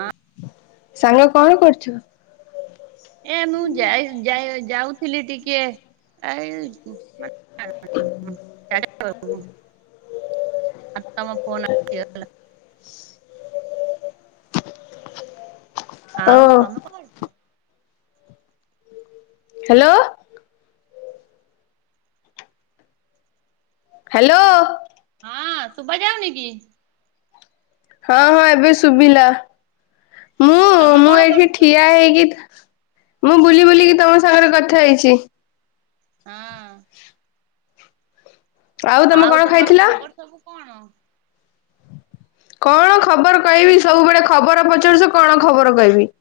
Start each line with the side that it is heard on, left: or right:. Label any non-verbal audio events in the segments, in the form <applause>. right: ହଁ
left: ସାଙ୍ଗ କଣ କରୁଛୁ?
right: ଏ ମୁଁ ଯାଇ ଯାଉଥିଲି ଟିକେ ଆ ହଁ ହଁ ଆପାମ ପନ <unintelligible>
left: ଓ
right: ଆଉ ତମେ କଣଛ <unintelligible>
left: ହ୍ୟାଲୋ ହ୍ୟାଲୋ
right: ହଁ ଶୁଭ ଯାାଉନ କି?
left: ହଁ ହଁ ଏବେ ଶୁଭିଲା ମୁଁ
right: ତମେ
left: ମୁଁ
right: କଣ
left: ଏଇଠି
right: କରୁଛ?
left: ଠିଆ ହେଇକି ମୁଁ ବୁଲି ବୁଲିକି ତମ ସାଙ୍ଗରେ କଥା ହେଇଛି।
right: ହଁ
left: ଆଉ ତମେ କଣ
right: ତମର
left: ଖାଇଥିଲ?
right: ଖବର ସବୁ କଣ?
left: କଣ ଖବର କହିବି ସବୁବେଳେ ଖବର ପଚାରୁଛ କଣ ଖବର କହିବି?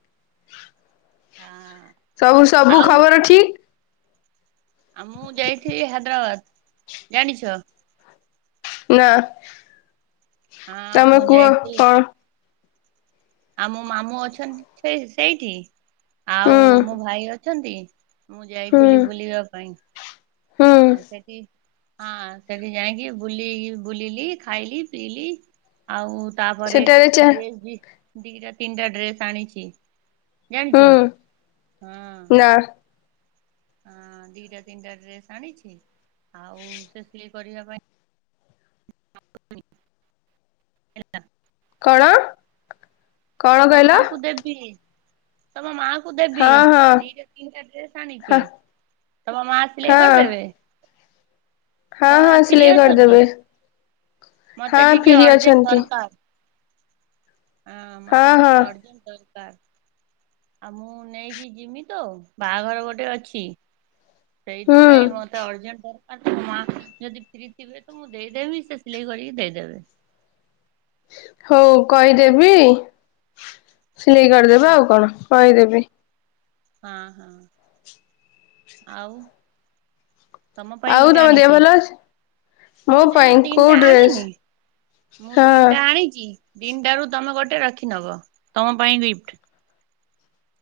right: ହଁ
left: ସବୁ ସବୁ ଖବର ଠିକ
right: ଆ ମୁଁ ଯାଇଥିଲି ହାଇଦ୍ରାବାଦ ଜାଣିଛ?
left: ନା
right: ହଁ
left: ତମେ
right: ମୁଁ
left: କୁହ
right: ଯାଇଥିଲି
left: କଣ?
right: ଆଉ ମୋ ମାମୁଁ ଅଛନ୍ତି ସେ ସେଇଠି
left: ହୁଁ
right: ଆଉ ମୋ ଭାଇ ଅଛନ୍ତି। ମୁଁ
left: ହୁଁ
right: ଯାଇଥିଲି ବୁଲିବା ପାଇଁ
left: ହୁଁ
right: ଆଉ ସେଠି ହଁ ସେଠି ଯାଇକି ବୁଲି ବୁଲିଲି ଖାଇଲି ପିଇଲି ଆଉ। ତାପରେ
left: ସେଠାରେ ଚା
right: ଡ୍ରେସ ଦିଟା ତିନିଟା ଡ୍ରେସ ଆଣିଛି
left: ହୁଁ
right: ଜାଣିଛ ହଁ।
left: ନା
right: ହଁ ଦିଟା ତିନିଟା ଡ୍ରେସ୍ ଆଣିଛି ଆଉ ସେ କରିବା ପାଇଁ ହେଲା
left: କଣ? କଣ
right: ତମ
left: କହିଲ?
right: ମାଙ୍କୁ ଦେବି ତମ ମା ଦେବି
left: ହଁ ହଁ
right: ଦିଟା ତିନିଟା ଡ୍ରେସ ଆଣିଛି।
left: ହଁ
right: ତମର ମା ଆସିଲ ଏ
left: ହଁ।
right: କରିଦବେ
left: ହଁ ହଁ ସିଲେଇ କରିଦେବେ
right: ମତେ
left: ହଁ
right: ଟିକେ
left: ଫରି
right: ଅର୍ଜେଣ୍ଟ
left: ଅଛନ୍ତି।
right: ଦରକାର ହଁ ମତେ ଟିକ ଅର୍ଜେଣ୍ଟ ଆଉ ମୁଁ ନେଇକି ଯିମି ତ ବାହାଘର ଗୋଟେ ଅଛି।
left: ହୁଁ
right: ସେଇଥିପାଇଁ ମତେ ଅର୍ଜୁଣ୍ଟର ଆ ଯଦି ଫ୍ରି ଥିବେ ତ ମୁଁ ଦେଇଦେବି ସେ ସିଲେଇ କରିକି ଦେଇଦେବେ
left: ହଉ କହିଦେବି ସିଲେଇ କରିଦବେ ଆଉ କଣ କହିଦେବି?
right: ହଁ ହଁ ଆଉ। ତମ ପାଇଁ
left: ଆଉ
right: ଗୋଟେ
left: ତମ ଦେହ
right: ଆଣିଛି
left: ଭଲ ଅଛି। ମୋ
right: ମୁଁ ସେ
left: ପାଇଁ
right: ଯୋଉ
left: କୋଉ
right: ତିନିଟା
left: ଡ୍ରେସ୍
right: ଆଣିନି ମୁଁ
left: ହଁ
right: ତିନିଟା ଆଣିଛି। ଦିନଟାରୁ ତମେ ଗୋଟେ ରଖି ନବ ତମ ପାଇଁ ଗିଫ୍ଟ।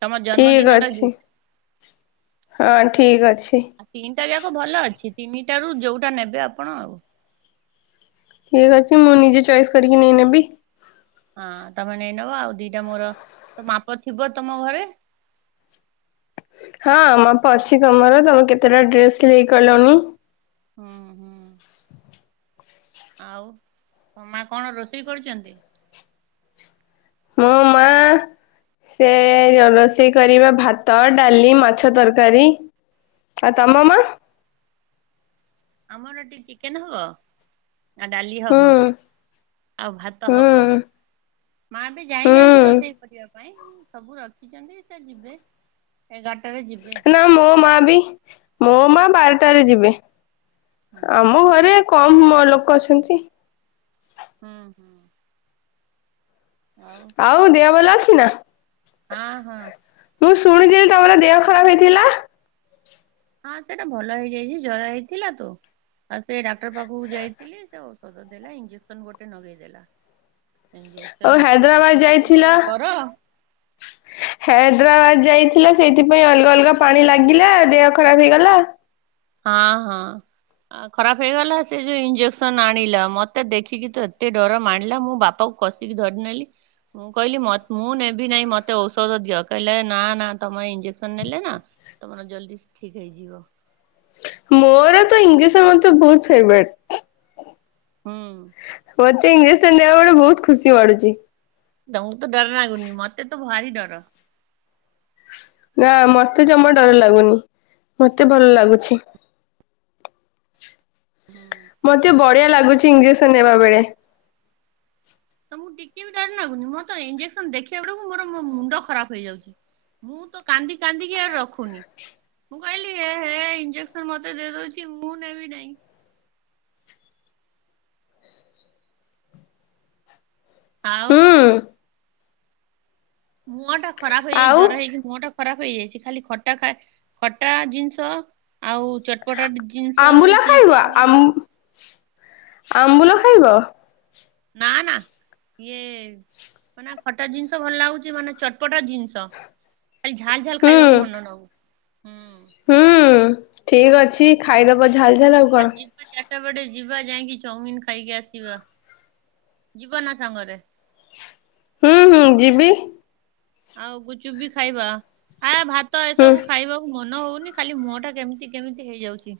right: ତମର
left: ଠିକ୍
right: ଜନ୍ମଦିନର
left: ଅଛି
right: ଗୀତ।
left: ହଁ ଠିକ ଅଛି।
right: ତିନିଟା ଯାକ ଭଲ ଅଛି ତିନିଟାରୁ ଯୋଉଟା ନେବେ ଆପଣ ଆଉ।
left: ଠିକ ଅଛି ମୁଁ ନିଜେ ଚଏସ୍ କରିକି ନେଇନେବି
right: ହଁ ତମେ ନେଇ ନବ ଆଉ ଦିଟା ମୋର ତ ମାପ ଥିବ ତମ ଘରେ
left: <inaudible> ହଁ ମପ ଅଛି ତମର ତମେ କେତେଟା ଡ୍ରେସ ହେ କଲଣିି
right: ହୁଁ ହୁଁ ଆଉ ମା କଣ ରୋଷେଇ କରୁଛନ୍ତି
left: ମୋମ। ସେ ରୋଷେଇ କରିବା ଭାତ ଡାଲି ମାଛ ତରକାରୀ ଆ ତମାମ
right: ଆମର ଏଟି ଚିକେନ ହବ ଆ ଡାଲି
left: ହୁଁ
right: ହବ ଆଉ ଭାତ ହବ
left: ହୁଁ
right: ମା ବି ଯାାଇନାହାନ୍ତି ରୋଷେଇ
left: ହୁଁ
right: କରିବା ପାଇଁ ସବୁ ରଖିଛନ୍ତି ସେ ଯିବେ ଏଗାରଟାରେ ଯିବେ।
left: ନା ମୋ ମା ବି ମୋ ମା ବାରଟାରେ ଯିବେ
right: ହୁଁ
left: ଆମ
right: ହୁଁ
left: ଘରେ କମ ଲୋକ ଅଛନ୍ତି।
right: ହୁଁ।
left: ଆଉ ଦେହ ଭଲ ଅଛି ନା।
right: ହଁ ହଁ।
left: ମୁଁ ଶୁଣିଥିଲି ତମର ଦେହ ଖରାପ ହେଇଥିଲା।
right: ହଁ ସେଇଟା ଭଲ ହେଇଯାଇଛି ଜର ହେଇଥିଲା ତ। ଆଉ ସେ ଡାକ୍ତର ପାଖକୁ ଯାଇଥିଲି ସେ ଔଷଧ ଦେଲା ଇଞ୍ଜେକ୍ସନ ଗୋଟେ ଲଗେଇଦଲା।
left: ଆଉ
right: ଇଞ୍ଜେକସନ କୁ
left: ହାଇଦ୍ରାବାଦ
right: ଦେଖିକି ତ
left: ଯାଇଥିଲ
right: ମୋର ଡର।
left: ଯାଇଥିଲା ସେଇଥିପାଇଁ ଅଲଗା ଅଲଗା ପାଣି
right: ହଁ
left: ଲାଗିଲା ଦେହ ଖରାପ ହେଇଗଲା।
right: ହଁ ହଁ। ଖରାପ ହେଇଗଲା। ସେ ଯୋଉ ଇଞ୍ଜେକସନ ଆଣିଲା ମତେ ଦେଖିକି ତ ଏତେ ଡର ମାଡ଼ିଲା। ମୋ ବାପା ଆଉ କଷିକି ଧରିନେଲି। ମୁଁ କହିଲି ମ ମୁଁ ନେବି ନାହିଁ ମତେ ଔଷଧ ଦିଅ। କହିଲେ ନା ନା ତମେ ଇଞ୍ଜେକ୍ସନ ନେଲେ ନା ତମର ଜଲଦି ଠିକ ହେଇଯିବ।
left: ମୋର ତ ଇଞ୍ଜେକସନ ମତେ ବହୁତ ଫେବରେଟ।
right: ହୁଁ।
left: ମୋତେ ଇଂଜସ ନେବା ବେଳେ ବହୁତ ଖୁସି ମାଡୁଛି।
right: ତମକୁ ତ ଡର ଲାଗୁନି ମତେ ତ ଭାରି ଡର।
left: ନା ମତେ ଜମା ଡର ଲାଗୁନି ମତେ ଭଲ ଲାଗୁଛି।
right: ହୁଁ।
left: ମତେ ବଢିଆ ଲାଗୁଛି ଇଂଜେକ୍ସନ ନେବା ବେଳେ।
right: ତମକୁ ଟିକେ ବି ଡର ଲାଗୁନି। ମୋର ତ ଇଞ୍ଜେକ୍ସନ ଦେଖିବା ବେଳକୁ ମୋର ମୋ ମୁଣ୍ଡ ଖରାପ ହେଇଯାଉଛି। ମୁଁ ତ କାନ୍ଦି କାନ୍ଦିକି ଆ ରଖୁନି। ମୁଁ କହିଲି ହେ ହେ ଇଞ୍ଜେସନ ମତେ ଦେଇଦଉଛି ମୁଁ ନେବି ନାହିଁ।
left: <inaudible>
right: ଆଉ।
left: ହୁଁ।
right: ମୁହଁ ଟା ଖରାପ ହେଇଯାଇଛି!
left: ଆଉ
right: ଜ୍ୱର ହେଇଛି ମୁହଁ ଟା ଖରାପ ହେଇଯାଇଛି। ଖାଲି ଖଟା ଖ ଖଟା ଜିନିଷ ଆଉ ପଟାଟ ଜିନିଷ
left: ଆମ୍ବୁଲ
right: କି
left: ଖାଇବ ଆମ୍
right: ଚାଉମିନ।
left: ଆମ୍ବୁଲ ଖାଇବ।
right: ନା ନା ଇଏ ମାନେ ଖଟା ଜିନିଷ ଭଲ ଲାଗୁଛି। ମାନେ ଚ ପଟ ଜିନିଷ ଖାଲି ଝାଲ ଝାଲ
left: ହୁଁ
right: ଖାଇବାକୁ ମନ ନଉ ହୁଁ
left: ହୁଁ ଠିକ ଅଛି ଖାଇଦବ ଝାଲ ଝାଲ ଆଉ କଣ।
right: ସେପଟେ ଯିବା ଯାଇକି ଚାଉମିନ ଖାଇକି ଆସିବା। ଯିବା ନ ସାଙ୍ଗରେ।
left: ହୁଁ ହୁଁ ଯିବି।
right: ଆଉ ଗୁଚୁ ବିି ଖାଇବା ଆ ଭାତ
left: ହୁଁ
right: ଏସବୁ ଖାଇବାକୁ ମନ ହଉନି ଖାଲି ମୁହଁ ଟା କେମିତି କେମିତି ହେଇଯାଉଛି।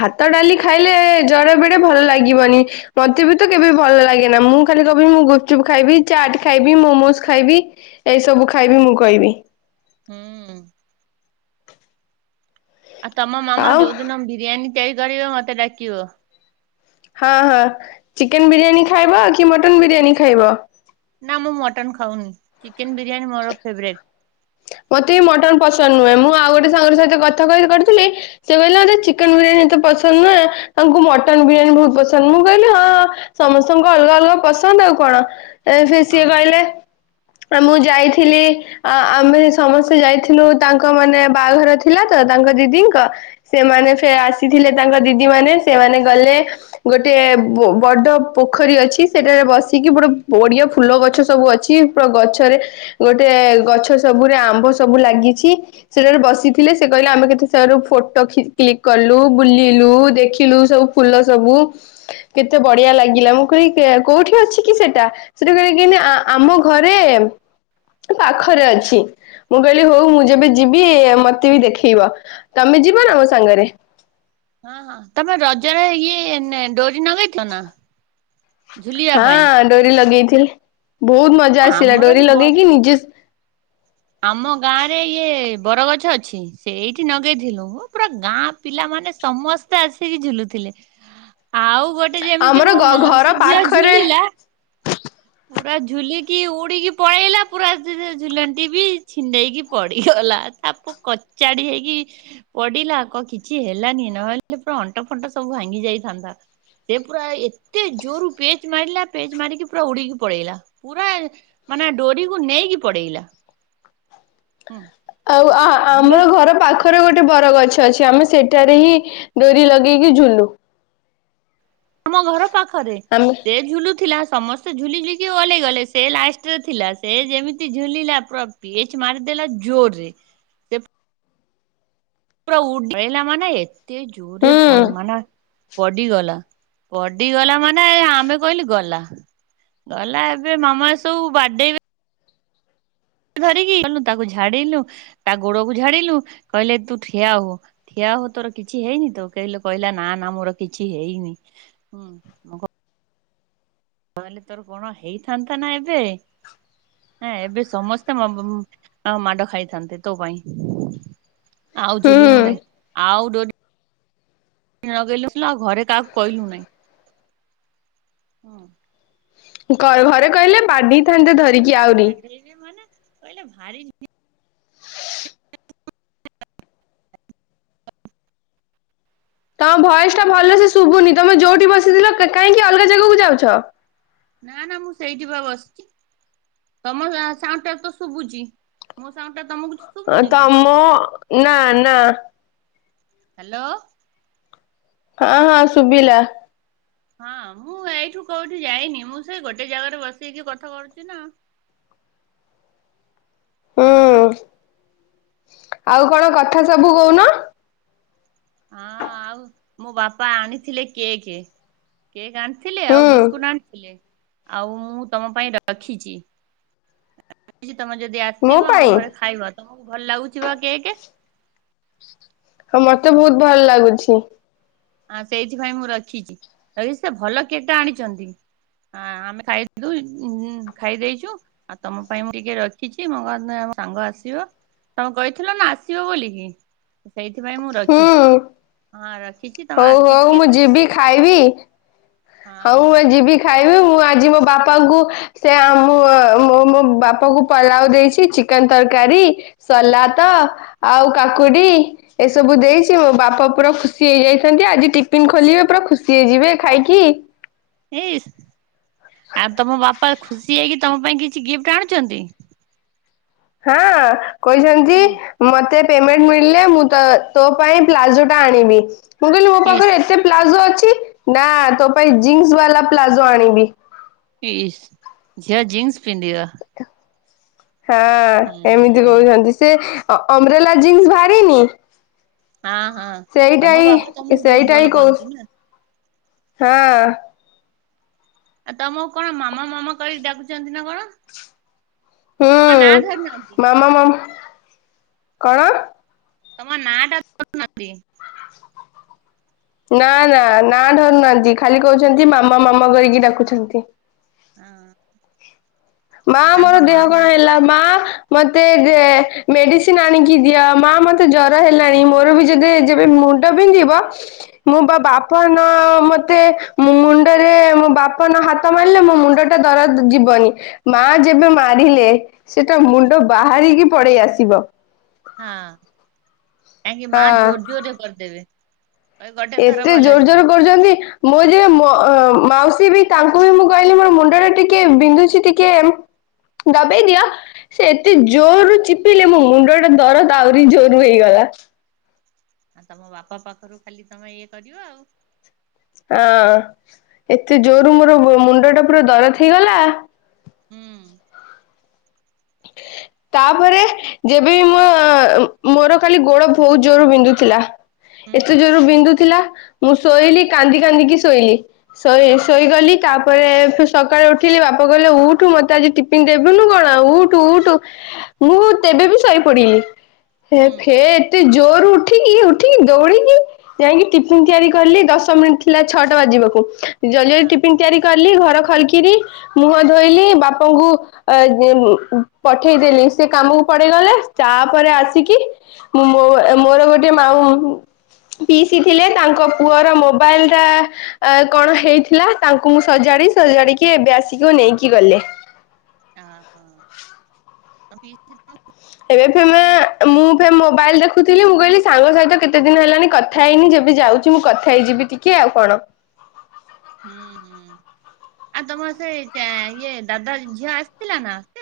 left: ଭାତ ଡାଲି ଖାଇଲେ ଜରେ ବେଡେ ଭଲ ଲାଗିବନି। ମତେ ବି ତ କେବେ ଭଲ ଲାଗେନା ମୁଁ କ ଖାଲି କବି ମୁଁ ଗୁପଚୁପ ଖାଇବି ଚାଟ୍ ଖାଇବି ମୋମୋଜ ଖାଇବି ଏଇସବୁ ଖାଇବି ମୁଁ କହିବି।
right: ହୁଁ। ଆଉ ତମ ମାମା
left: ଆଉ
right: ଯଉ ଦିନ ବିରିଆନି ତିଆରି କରିବ ମୋତେ ଡ଼ାକିିବ।
left: ହଁ ହଁ ଚିକେନ ବିରିୟାନୀ ଖାଇବ କି ମଟନ ବିରିୟାନୀ ଖାଇବ।
right: ନା ମୁଁ ମଟନ ଖାଉନି ଚିକେନ ବିରିୟାନୀ ମୋର ଫେବରେଟ।
left: ମତେ ବି ମଟନ ପସନ୍ଦ ନୁହେଁ। ମୁଁ ଆଉ ଗୋଟେ ସାଙ୍ଗ ସହିତ କଥା କହି କରିଥିଲି ସେ କହିଲେ ମତେ ଚିକେନ ବିରିୟାନୀ ଏତେ ପସନ୍ଦ ନୁହେଁ। ତାଙ୍କୁ ମଟନ ବିରିୟାନୀ ବହୁତ ପସନ୍ଦ। ମୁଁ କହିଲି ହଁଁ ସମସ୍ତଙ୍କଙ୍କୁ ଅଲଗା ଅଲଗା ପସନ୍ଦ ଆଉ କଣ। ଏ ସେ
right: ହଁ।
left: ସିଏ କହିଲେ ଆ ମୁଁ ଯାଇଥିଲି, ଆ ଆମେ ସମସ୍ତେ ଯାଇଥିଲୁ ତାଙ୍କ ମାନେ ବାହାଘର ଥିଲା ତ ତାଙ୍କ ଦିଦି ଙ୍କ ସେମାନେ ସେ ଆସିଥିଲେ ତାଙ୍କ ଦିଦି ମାନେ ସେମାନେ ଗଲେ ଗୋଟେ ବ ବଡ଼ ପୋଖରୀ ଅଛି! ସେଠାରେ ବସିକି ପୁରା ବଢିଆ ଫୁଲ ଗଛ ସବୁ ଅଛି ପୁରା ଗଛରେ ଗୋଟେ ଗଛ ସବୁରେ ଆମ୍ବ ସବୁ ଲାଗିଛି! ସେଟାରେ ବସିଥିଲେ ସେ କହିଲେ ଆମେ କେତେ ଫଟ କ୍ିକ କଲୁ ବୁଲିଲୁ ଦେଖିଲୁ ସବୁ ଫୁଲ ସବୁ କେତେ? ବଡିଆ ଲାଗିଲା ମୁଁ କ କୋଉଠି ଅଛି କି ସେଟା ସେଟା ଆମ ଘରେ। ପାଖରେ ଅଛି ମୁଁ କହିଲି ହଉ ମୁଁ ଯେବେ ଯିବି ମତେ ବି ଦେଖେଇବ ତମେ ତମେ ଯିବ ନା ମୋ ସାଙ୍ଗରେ
right: ହଁ ହଁ ତମେ ରଜରେ ଇଏ ଡୋରି ନଗେଇଛ ନା ଝୁଲିବା
left: ହଁ
right: ପାଇଁ?
left: ଡୋରି ଲଗେଇଥିଲେି ବହୁତ ମଜା ଆସିଲା
right: ଆମର ବି
left: ଡୋରି
right: ବ
left: ଲଗେଇକି ନିଜେ
right: ଆମ ଗାଁ ରେ ଇଏ ବରଗଛ ଅଛି ସେ ଏଇଠି ଲଗେଇଥିଲୁ ପୁରା ଗାଁ ପିଲା ମାନ ମାନେ ସମସ୍ତେ ଆସିକି ଝୁଲୁଥିଲେ ଆଉ ଗୋଟେ ଯେମିତି
left: ଆମର
right: ମୋ
left: ଘର
right: ମାଉସୀ ଝିଅ
left: ପାଖରେ
right: ଝୁଲିଲା ପୁରା ଝୁଲିକି ଉଡିକି ପଳେଇଲା ପୁରା ଝୁ ବି ଛିଣ୍ଡେଇକି ପଡିଗଲା ତାପ କଚାଡି ହେଇକି ପଡିଲା କ କିଛି ହେଲାନି ନହେଲେ ପୁରା ଅଣ୍ଟା ଫଣ୍ଟା ସବୁ ଭାଙ୍ଗି ଯାଇଥାନ୍ତା। ସେ ପୁରା ଏତେ ଜୋରୁ ପେଜ ମାରିଲା ପେଜ ମାରିକି ପୁରା ଉଡିକି ପଳେଇଲା ପୁରା ମାନେ ଡୋରିକୁ ନେଇକି ପଡେଇଲା ହୁଁ
left: ଆଉ
right: ଆମେ
left: ଆମର ଘର ପାଖରେ ଗୋଟେ ଗୋଟେ ବର ଗଛ ଅଛି ଆମେ ସେଠାରେ ହିଁ ଡୋରି ଲଗେଇକି ଝୁଲୁ
right: ଆମ ଘର ପାଖରେ
left: ଆମେ
right: ସେ ଝୁଲୁଥିଲା ସମସ୍ତ ଝୁଲିଝୁଲିିକି ଓଲେଇଗଲେ ସେ ଲାଷ୍ଟରେ ଥିଲା ସେ ଯେମିତି ଝୁଲିଲା ପୁରା ପିଚ ମାରିଦେଲା ଜୋରରେ ସେ ପୁରଠିଲ ମାନ ଏତେ ଜୋର
left: ହୁଁ
right: ପ ମାନ <unintelligible> ପଡିଗଲା ପଡିଗଲା ମାନେ ଆମେ କହିଲି ଗଲା ଗଲା ଏବେ ମାମା ସବୁ ବାଡେଇବେ ଧରିକିୁ ତାକୁ ଝାଡିଲୁ ତା ଗୋଡ କ ଝାଡିଲୁ କହିଲେ ତୁ ଠିଆ ହ ଠିଆ ହ ତୋର କିଛି ହେଇନି ତ କହିଲେ କହିଲା ନା ନା ମୋର କିଛି ହେଇନି ହୁଁ ତାହେଲେ ତୋର କଣ ହେଇଥାନ୍ତା ନା ଏବେ ହଁ ଏବେ ସମସ୍ତେ ମାଡ ଖାଇଥାନ୍ତେ ତୋ ପାଇଁ ଆଉ ଝୁଲି ମୁ
left: ହୁଁ
right: ନହିଁ ଆଉ ଡ ଲଗେଇଲୁ ଆଉ ଘରେ କାହାକୁ କହିଲୁ ନାହିଁ ହଁ
left: ଘରେ କହିଲେ ବାଡେଇ ଥାନ୍ତେ ଧରି କି?
right: ପାଦେଇବ ମାନେ ପଲେ ଭାରି <unintelligible>
left: ତମ ଭୟସ ଟା ଭଲ ସେ ଶୁଭୁନି ତମେ ଯୋଉଠି ବସିଥିଲ କାହିଁକି ଅଲଗା ଜାଗାକୁ ଯାଉଛ?
right: ନା ନା ମୁଁ ସେଇଠି ପା ବସିଛି ତମ ସାଣ୍ଡ ଟା ତ ଶୁଭୁଛି ମୋ ସାଉଣ୍ଟ <unintelligible>
left: ତମ ନା ନା
right: ହ୍ୟାଲୋ
left: ହଁ ହଁ ଶୁଭିଲା
right: ହଁ ମୁଁ ଏଇଠୁ କୋଉଠି ଯାଇନି ମୁଁ ସେ ଗୋଟେ ଜାଗାରେ ବସେଇକି କଥା କରୁଛି ନା
left: <inaudible> ହୁଁ
right: ଆଉ
left: ଆଉ କଣ କଥା ସବୁ କହୁନ?
right: ହଁ ଆଉ ମୋ ବାପା ଆଣିଥିଲେ କେକ୍ କେକ୍ ଆଣି ଆଣିଥିଲେ ଆଉ
left: ହୁଁ
right: ବିସ୍କୁଟ ଆଣିଥିଲେ। ଆଉ ମୁଁ ତମ ପାଇଁ ରଖିଛି। ତମେ ଯଦି
left: ମୋ
right: ଆସିବ ଆମ
left: ପାଇଁ
right: ଘରେ ଖାଇବ ତମକୁ ଭଲ ଲାଗୁଛି କେକ
left: ହଁ ମତେ ବହୁତ ଭଲ ଲାଗୁଛି।
right: ହଁ ସେଇଥିପାଇଁ ମୁଁ ରଖିଛି ରି ସେ ଭଲ କେଟା ଆଣିଛନ୍ତି। ହଁ ଆମେ ଖା ଖାଇ ଦେଇେଇଛୁ ଆଉ ତମ ପାଇଁ ମୁଁ ଟିକେ ରଖିଛି ମ <unintelligible> ତୋ ସାଙ୍ଗ ଆସିବ ତମେ କହିଥିଲ ନା ଆସିବ ବୋଲିକି ସେଇଥିପାଇଁ ମୁଁ
left: ହୁଁ
right: ରଖିଛି ହଁ ରଖି
left: ହଉ ହଉ ମୁଁ ଯିବି ଖାଇବି ହଉ ମୁଁ
right: ହଁ।
left: ଯିବି ଖାଇବି ମୁଁ ଆଜି ମୋ ବାପାଙ୍କୁ ସେ ମୁ ମୁଁ ମୋ ବାପାଙ୍କୁ ପଲାଉ ଦେଇଛି ଚିକେନ ତରକାରୀ ସଲାତ ଆଉ କାକୁଡି ଏସବୁ ଦେଇଛି ମୋ ବାପା ପୁରା ଖୁସି। ହେଇ ଯାଇଛନ୍ତି ଆଜି ଟିଫିିନ ଖୋଲିବେ ପୁରା ଖୁସି ହେଇଯିବେ ଖାଇକି।
right: ଏଇ ଆଉ ତମ ବାପା ଖୁସି ହେଇକି ତମ ପାଇଁ କିଛି ଗିଫ୍ଟ ଆଣୁଛନ୍ତି?
left: ହଁ କହିଛନ୍ତି
right: ହୁଁ
left: ମତେ ପେମେଣ୍ଟ ମିଳିଲେ ମୁଁ ତୋ ପାଇଁ ପ୍ଲାଜୋ ଟା ଆଣିବି ମୁଁ କହିଲି ମୋ
right: ଇସ୍
left: ପାଖରେ ଏତେ ପ୍ଲାଜୋ ଅଛି। ନା ତୋ ପାଇଁ ଜିନ୍ସ ବାଲା ପ୍ଲାଜୋ ଆଣିବି।
right: ଝିଅ ଜିନ୍ସ ପିନ୍ଧିବ।
left: ହଁ ଏମିତି କହୁଛନ୍ତି ସେ ଅମ୍ବ୍ରେଲା ଜିନ୍ସ ବାହାରିନି।
right: ହଁ ହଁ
left: ସେଇଟା
right: ତମ ବାବା
left: ହି
right: ତମକୁ ବହୁତ
left: ସେଇଟା ହି
right: ଭଲ
left: କହୁ
right: ପାଆନ୍ତି ନା।
left: ହଁ।
right: ଆଉ ତମକୁ କଣ ମାମା ମାମା କରିକି ଡାକୁଛନ୍ତି ନା କଣ। ତମ ନାଁ ଧରିନାହାନ୍ତି
left: ହୁଁ ମାମା ମାମା କଣ
right: ତମ ନାଁ ଟା ଧରୁ ନାହାନ୍ତି।
left: ନା ନା ନା ଡରୁନାହାନ୍ତି ଖାଲି କହୁଛନ୍ତି ମାମା ମାମା କରିକି ଡାକୁଛନ୍ତି।
right: ହଁ।
left: ମା ମୋର
right: ତାଙ୍କ ମା
left: ଦେହ
right: ନା
left: କଣ ହେଲା ମା ମତେ ଯେ ମେଡିସିନ ଆଣିକି ଦିଅ ମା ମତେ ଜର ହେଲାଣି ମୋର ବି ଯଦି ଯେବେ ମୁଣ୍ଡ ବିନ୍ଧିବ ମୁଁ ବା ବାପ ମତେ ମୁଣ୍ଡରେ ମୋ ବାପ ହାତ ମାରିଲେ ମୋ ମୁଣ୍ଡ ଟା ଦରଜ ଯିବନି ମା ଯେବେ ମାରିଲେ ସେଟା ମୁଣ୍ଡ ବାହାରିକି ପଳେଇ ଆସିବ।
right: ହଁ କାହିଁକି ମା
left: ହଁ।
right: ଜୋର ଜୋରରେ କରିଦେବେ। କହିବେ ଗୋଟେ ଥର
left: ଏତେ
right: ଭଲ
left: ଜୋର ଜୋର
right: ହେଇଯିବ।
left: କରୁଛନ୍ତି। ମୋ ଯ ମ ମାଉସୀ ବି ତାଙ୍କୁ ବି ମୁଁ କହିଲି ମୋର ମୁଣ୍ଡ ଟା ଟିକେ ବିନ୍ଧୁଛି ଟିକେ ଦବେଇ ଦିଅ ସେ ଏତେ ଜୋରରୁ ଚିପିଲେ ମୋ ମୁଣ୍ଡ ଟା ଦରଦ ଆହୁରି ଜୋର ହେଇଗଲା। <unintelligible>
right: ଆ ତମ ବାପା ପାଖରୁ ଖାଲି ତମେ ଇଏ କରିବ ଆଉ।
left: ହଁ ଏତେ ଜୋରରୁ ମୋର ମୁଣ୍ଡ ଟା ପୁରା ଦରଦ ହେଇଗଲା।
right: ହୁଁ।
left: ତାପରେ ଯେବେ ବି ମୋ ମୋର ଖାଲି ଗୋଡ ବହୁତ ଜୋର ବିନ୍ଧୁଥିଲା।
right: ହୁଁ
left: ଏତେ ଜୋର ବିନ୍ଦୁ ଥିଲା ମୁଁ ଶୋଇଲି କାନ୍ଦି କାନ୍ଦିକି ଶୋଇଲି। ଶୋଇ
right: ହୁଁ
left: ଶୋଇଗଲି। ତାପରେ ସ ସକାଳୁ ଉଠିଲି ବାପା କହିଲେ ଉଠୁ ମୋତେ ଆଜି ଟିଫିନ୍ ଦବୁନି କଣ ଉଠୁ ଉଠୁ ମୁଁ ତେବେ ବି ଶୋଇ ପଡିଲି। ହେ
right: ହୁଁ
left: ଫେ ଏତେ ଜୋର ଉଠିକି ଉଠିକି ଦୌଡିକି ଯାଇକି ଟିଫନ୍ ତିଆରି କଲି ଦଶ ମ ଥିଲା ଛଅଟା ବାଜିବାକୁ ଜଲଦି ଜଲଦି
right: ହଁ
left: ଟିଫନ୍ ତିଆରି ଘର ଖରକିରି ମୁହଁ ଧୋଇଲି ବାପାଙ୍କୁ ଅ ପଠେଇଦେଲି ସେ କାମକୁ ପଡେଇଗଲେ ତାପରେ ଆସିକି ମୋର ଗୋଟେ ମା ହଉ। ପିସି ଥିଲେ ତାଙ୍କ ପୁଅର ମୋବାଇଲ ଟା କଣ ହେଇଥିଲା ତାଙ୍କୁ ମୁଁ ସଜା ସଜାଡିକି ଏବେ ଆସିକି ନେଇକି ଗଲେ।
right: ଆ ହ ଆଉ ପିଇସି
left: ଏବେ ଫ ମୁଁ ମୋବାଇଲ ଦେଖ ଦେଖୁଥିଲି ମୁଁ କହିଲି ସାଙ୍ଗ ସହିତ କେତେ ଦିନ ହେଲାନି କଥା ହେଇନି ଯେବେ ଯାଉଛି ମୁଁ କଥା ହେଇଯିବି ଟିକେ ଆଉ କଣ? ହ
right: ହୁଁ ହୁଁ ଆଉ ତମର ସେଇ ଇଏ ଦାଦା ଝିଅ ଆସିଥିଲା ନା।